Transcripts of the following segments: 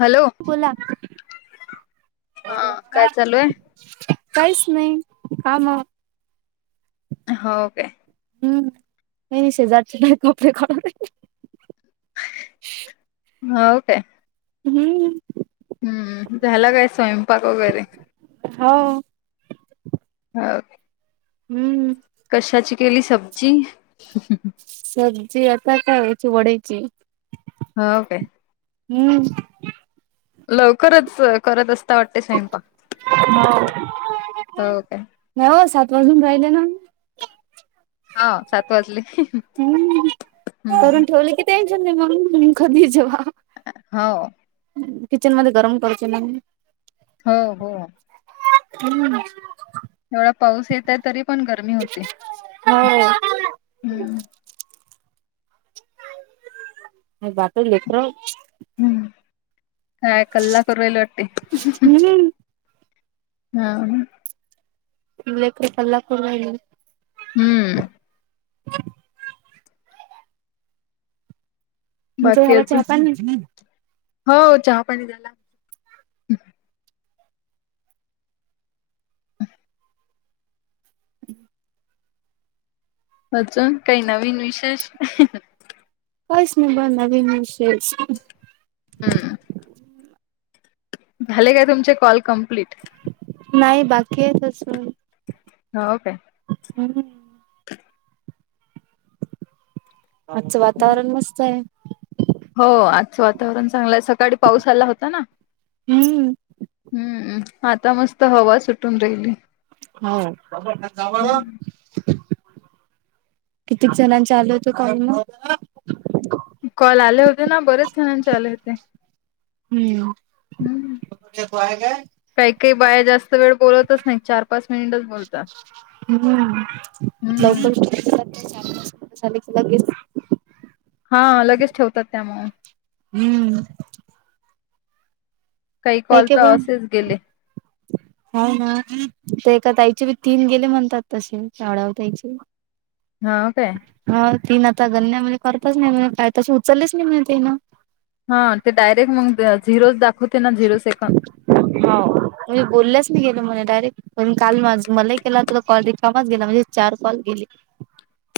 Hello बोला हा काय चालू आहे काहीच नाही काम. हो काय हम्म नाही नाही शेजारचे तर कपडे काडून हव काय हम्म हम्म झालं काय स्वयंपाक वगैरे? हो ह हम्म कशाची केली सब्जी? सब्जी आता काय याची वड्यांची. हो काय हम्म. लवकरच करत असता वाटतं, स्वयंपाक हो काय. हो सात वाजून राहिले ना. हां सात वाजले. हम्म. हम्म करून ठेवले की टेन्शन नाही, मग कधीही जेवा. हो. किचनमध्ये गरम करूचे नाही. हो हो. हम्. तेवढा पाऊस येतंय, तरी पण गर्मी होते. [unintelligible] हम्म आणि बाकी लेकर हम्म. काय कल्ला करु राहिले वाटते. हम्म हा ना? लेकरं कल्ला करू राहिले. हम्म. तुमच्या झाला बाकीचं चहा पाणी हो, चहा पाणी झाला. अजून काही नवीन विशेष. काहीच नाही बा, नवीन विशेष. हम्म. झाले का तुमचे, कॉल कम्प्लीट. नाही बाकी, आहेत असं. हो काय? हम्म. आजचं वातावरण मस्त आहे. हो आजचं वातावरण चांगलं आहे. सकाळी पाऊस आला होता ना. हम्म. हम्म, आता मस्त हवा सुटून राहिली. हो. हम्म. कित्येक जणांचे आले, होते कॉल मगं. कॉल आले होते ना, बरेच जणांचे आले होते. हम्म [unintelligible] काही काही बाया जास्त वेळ बोलतच नाही, चार पाच मिनिटच बोलतात. हम्म हम्म लवकर [unintelligible] लगेच. हां, लगेच ठेवतात त्यामुळं. हम्म. काही काय कॉल कै तर बन. असेच [inaudible] हो ना. ते एका ताईचे बी तीन गेले म्हणतात तसे आढाव ताईचे. हं काय. हो तीन अं.. गन्यामध्ये करतच नाही म्हणे, काय तसे उचलेच नाही म्हणे तिनं. हा ते डायरेक्ट मग, झिरोच दाखवते ना झिरो सेकंद. हाव. मी बोललेच नाहीये तुम्हाला डायरेक्ट पण काल माझ मलाही केला तुला कॉल रिकामाच गेला म्हणजे चार कॉल गेले.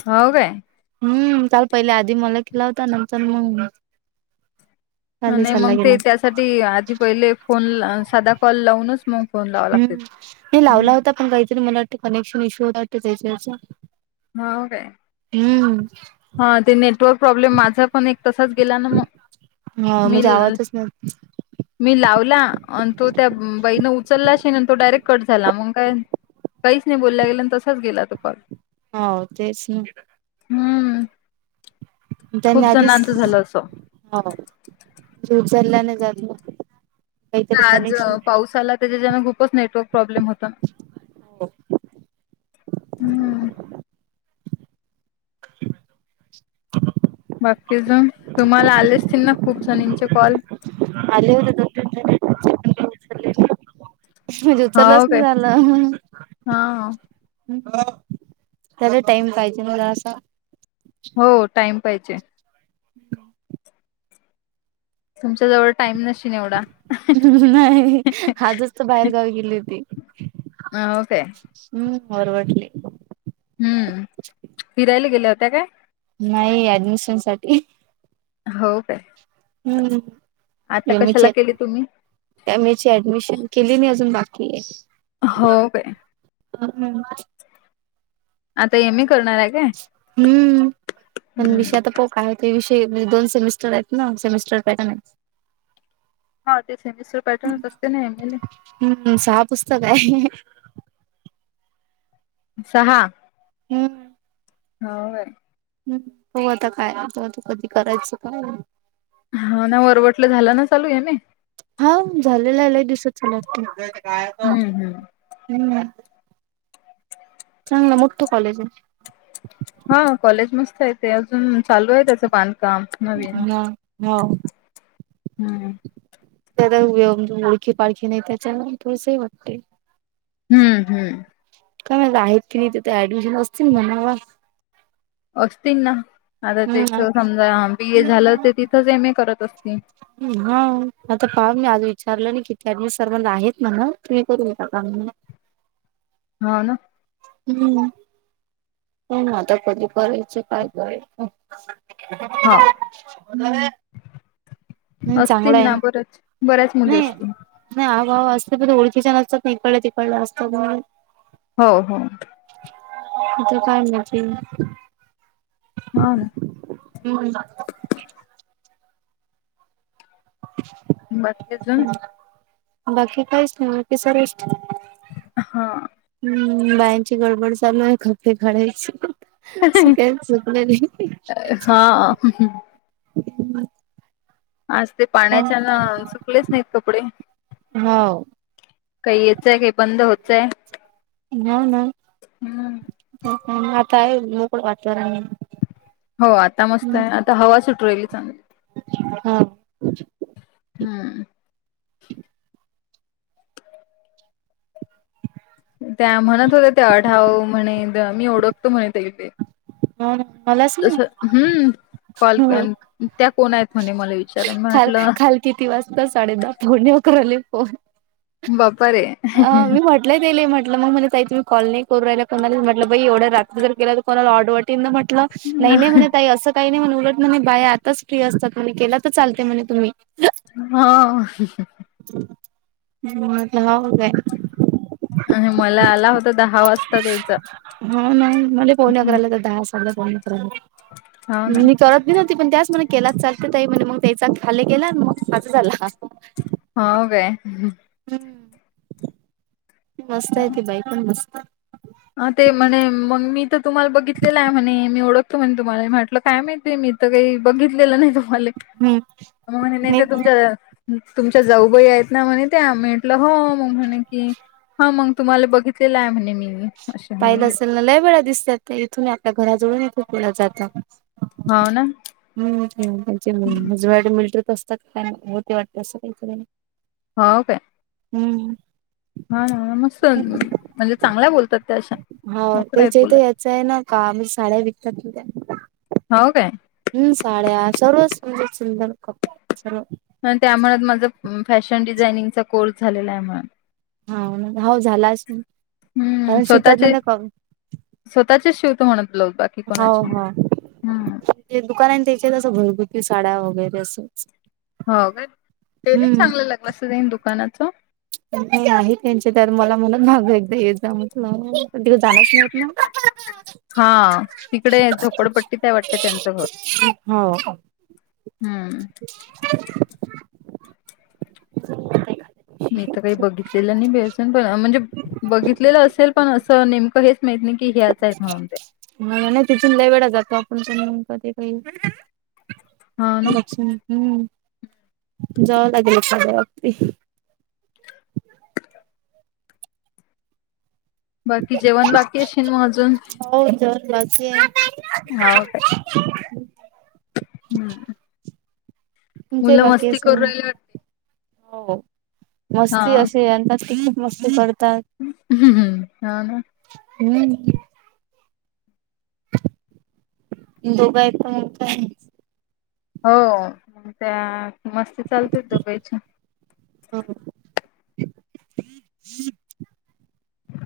हौव काय. हम्म चाल, पहिले आधी मला केला होता, नंतर मग. खाली आणि चालला मग गेला ते त्यासाठी आधी पहिले फोन साधा कॉल लावूनच मग. फोन लावा हम्म लागते नाही लावला होता पण काहीतरी मला वाटतं कनेक्शन इश्यू होता वाटत त्याच्यावरचा. हो का? हम्म. हा ते, नेटवर्क प्रॉब्लेम माझं पण एक तसाच गेला ना मग. हा मी म्हणजे आवाजच न मी लावला आणि तो त्या बाईनं उचलला, शे तो डायरेक्ट कट झाला मग काय. काहीच नाही बोलला गेलं आणि तसाच गेला तो पाग. हो तेच ना? हम्म त्यांनी खूप आधीच, जणांचं झालं असं हो दूर झाल्याने जात. काहीतरी आज कनेक्शन पावसा आला त्याच्याच्यान खूपच नेटवर्क प्रॉब्लेम होत हम्म [inaudible] बाकी तुम्हाला आले असतील ना खूप जणांचे कॉल. [unintelligible] म्हणजे उचलच हो काय नाही झालं. हा त्याला टाईम पाहिजे मला असा हो टाईम पाहिजे. [inaudible] तुमच्या जवळ टाईम नशिन एवढा. नाही आजच तर बाहेर गावी गेली होती. हं काय. हम्म बरं वाटले. हम्म फिरायला गेल्या होत्या काय? नाही ऍडमिशन साठी. हो काय? हम्म आता कशाला यमीचे केली तुम्ही एम ए ची ऍडमिशन केली नाही अजून बाकी आहे. हो बाई [unintelligible] आता एमए करणार आहे. काय हम्म पण हम्म विषय आता पो काय होत विषय म्हणजे दोन सेमिस्टर आहेत ना सेमिस्टर पॅटर्न आहेत. हा ते सेमेशर पॅटर्नच असते नाही मले. हम्म हम्म सहा पुस्तक आहे. सहा हम्म. हो काय? हम्म हो आता काय त तू कधी करायच काय? हा ना वरवटलं झालं ना चालू आहे ना एमए? हो झालेला लई दिवसाचा लकी हम्म हम्म हम्म. चांगला मोठं कॉलेज आहे. हा कॉलेज मस्त आहे ते, अजून चालू आहे त्याचं बांधकाम नवीन. हम्म. त्या ओळखी पाळखी नाही त्याच्याला थोडसही वाटते. हम्म हम्म. काय म आहेत की नाहीथथ ऍडमिशन असतील म्हणावा? असतील ना आता त्याच समजा बी ए झालं हम्म. ते तिथंच एम ए करत असतील. हा आता पाहा मी आज विचारलं नाही किती अ सर्वांना आहेत म्हणा तुम्ही करू काम. हौ ना, हम्म. हो ना आता कधी करायचं, काय करायचं. हो [unintelligible] नाही चांगलं असतील आहे ना बरच बऱ्याच मुली नाही असतील. नाही आवावा असते पण ओळखीच्या असतात नाही इकडलं तिकडलं असतात. हो हो आता काय [unintelligible] हां. हम्म. [inaudible] बाकी जणं. बाकी काहिच नाही‌. [unintelligible] हां. हम्म. बायांची गडबड चालू आहे, कपडे काढायची. सगळेच झोपलेले. [unintelligible] आज ते हो पाण्याच्यान सुकलेच नाहीत कपडे. हो काही येतंय, हे बंद होतंय. नाही नाही [unintelligible] मोकळं वातावरण आहे. हो आता मस्त आहे, आता हवा सुटू राहिली चांगली. हा. हम्म. त्या म्हणत होत्या ते अढाव म्हणे मी ओळखतो म्हणे ते इथे. होय मलाच. ना तसं हम्म कॉल हो त्या कोण आहेत म्हणे, मला विचारल काल म्हटलं. काल किती वाजता? साडे दहा पाऊणे अकराला फोन. बापरे. अं मी म्हट लई दिलंय म्हटलं मग म्हणले आहे तुम्ही कॉल नाही करू राहिला कोणाला. म्हटलं बाई एढ्या रात्री जर केला तर कोणाला ऑड वाटेल ना मग. नाही म्हणे, ताई असं. काही नाही म्हण उलट बाई, आताच फ्री असतात म्हणे केला तर चालते म्हणे तुम्ही. हो. हम्म म्हंटल हाव काय? आणि मला आला होता दहा वाजता त्यांचा. हो नाही म्हले, बोले [unintelligible] हो [unintelligible] ना मी करत पण न्हवती, त्याच मला. केला तर चालते ताई म्हणे, मग त्याचा खाली केला आणि मग माझा झाला. हो कायं. हम्म. मस्त आहे ती बाई पण मस्त आहे. अ ते म्हणे मग मी तर तुम्हाला बघितलेलं आहे. म्हणे मी ओळख तो म्हटलं मला म्हटलं काय माहिती बाई मी तर काही बघितलेलं नाही तुम्हाले. हम्म मग म्हणे नाही तर तुमचं तुमच्या जाऊबाई आहेत ना म्हणे त्या, मी म्हटलं हो. मग म्हणे की हा मग तुम्हाला बघितलेलं आहे म्हणे मी. असे पाहिलं म्हणे असेल ना लय वेळा दिसतात. इथून मी आपल्या घराजवळून इथून पुढं जातात. हाव ना? हम्म. आमचे जड मिलीटरीत असतात, काय हो ते वाटते असं काही तरी. हो काय? हम्म. हा ना मस्त म्हणजे, चांगल्या बोलत्यात त्या अशा मोकळ्या आहेत बोलायला. च आहे ना काम, साड्या विकतात ना त्या. हाव काय? हम्म साड्या सर्व सुंदर सुंदर कपडे सर्व म्हणत्या म्हणत माझं फॅशन डिझाइनिंगचा कोर्स झालेला आहे म्हण. हाव ना हाव झालाच म. हम्म स्वतःचे स्वतःचेच शिवतो म्हणत ब्लाउज बा हाव हाव ते दुकान आहे त्याच्यात असं घरगुती साड्या वगैरे असच. हाव काय ते नाही चांगलं लागलं असं तेन दुकानाचं. नाय आहे त्यांचे तर मला म्हणत मागं एकदा येत जा म्हटलं. [unintelligible] हा तिकडे ह्या झोपडपट्टीत हाय वाटते त्यांचं घर. ती हावा का? हम्म. [unintelligible] मी तर काही बघितलेलं नाही बाई अजून पण म्हणजे बघितलेलं असेल पण असं नेमकं हेच. माहत नाही की हेच्या आहेत म्हणून ते. मला नाही तिथून लई वेळा जातो आपण [unintelligible] ते काही हा ना लक्ष नाय हम्म हम्म जावा लागेल. [unintelligible] बाकी जेवण बाकी अशीन म अजून? हो विचार. [unintelligible] हाव काय? हम्म. तुमचे ही मुलं बाकी मस्ती असेल करू म. राहिले वाटतं हो मस्ती अशी आणतात की खूप मस्ती करतात. हाव ना. हम्म. दोघा येताय. [unintelligible] हो त्या मस्ती चालते दुबेची. हाव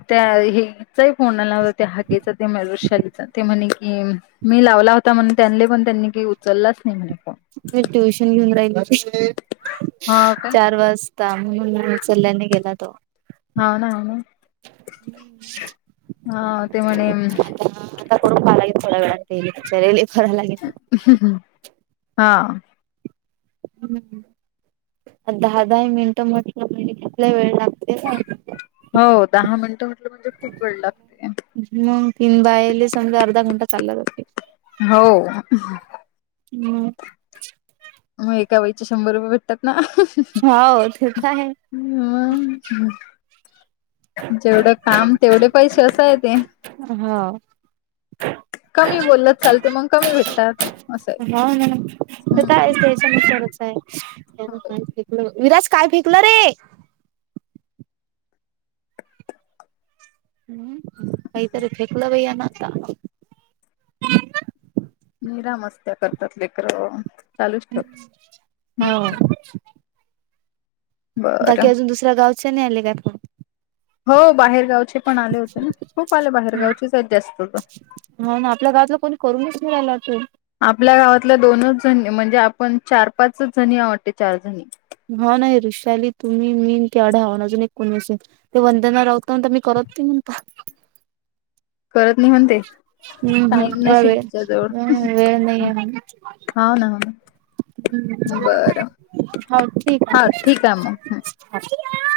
त्या हे चाही फोन आला होता त्या हागेचा ते म वृषालीचा ते म्हणे कि मी लावला होता म्हणून त्यांनले पण त्यांनी काही उचललाच नाही म्हणे फोन. म ट्युशन घेऊन राहिलं हा का चार वाज [unintelligible] उचलला नाही गेला तो. हाव ना हाव ना हा ते म्हणे [unintelligible] हा. हम्म आणि दहा दहा ही मिनिटं म्हटलं कितल्या वेळ लाग हो दहा मिनिटं म्हटलं म्हणजे खूप वेळ लागते. मग तीन बायली समजे अर्ध घंटा चाललं जाते. हाव मग मय का वईचे शंभर रुपये भेटतात ना. हो तेच आहे. हम्म जेवढं काम तेवढे पैसे असाय ते. हा. कमी बोललत चालते मग कमी भेटतात असं हो ना ते हम्म. हो [unintelligible] हम्म. काहीतरी फेकलं बाई यांन आता. निरा मस्त्या करतात लेकरं, चालूच ठेवता हम्म. हो बाकी बरं अजून दुसऱ गावच्या नाही आले का फोन हो बाहेरगावचे पण आले होते ना, खूप आले बाहेरगावचे लै जास्त तर. म्हणून आपल्या गावातला कोणी करूनच मिळाला तून. आपल्या गावातल्या दोनच जणी म्हणजे आपण चार पाचच जणी या वाटते चार जणी. हाव नाही ऋषाली तुम्ही मी ते आढावाण अजून एक कोणी असेल. ते वंदना रावत का म्हणता मी करत नाही म्हणता. करत नाही म्हणते, हम्म टाईम हम्म नसेल वेळ तिच्या जवळ. वेळ नाहीये म्हणे हा हा. बरं हो ठीक आहे हा ठीक आहे मग. [unintelligible]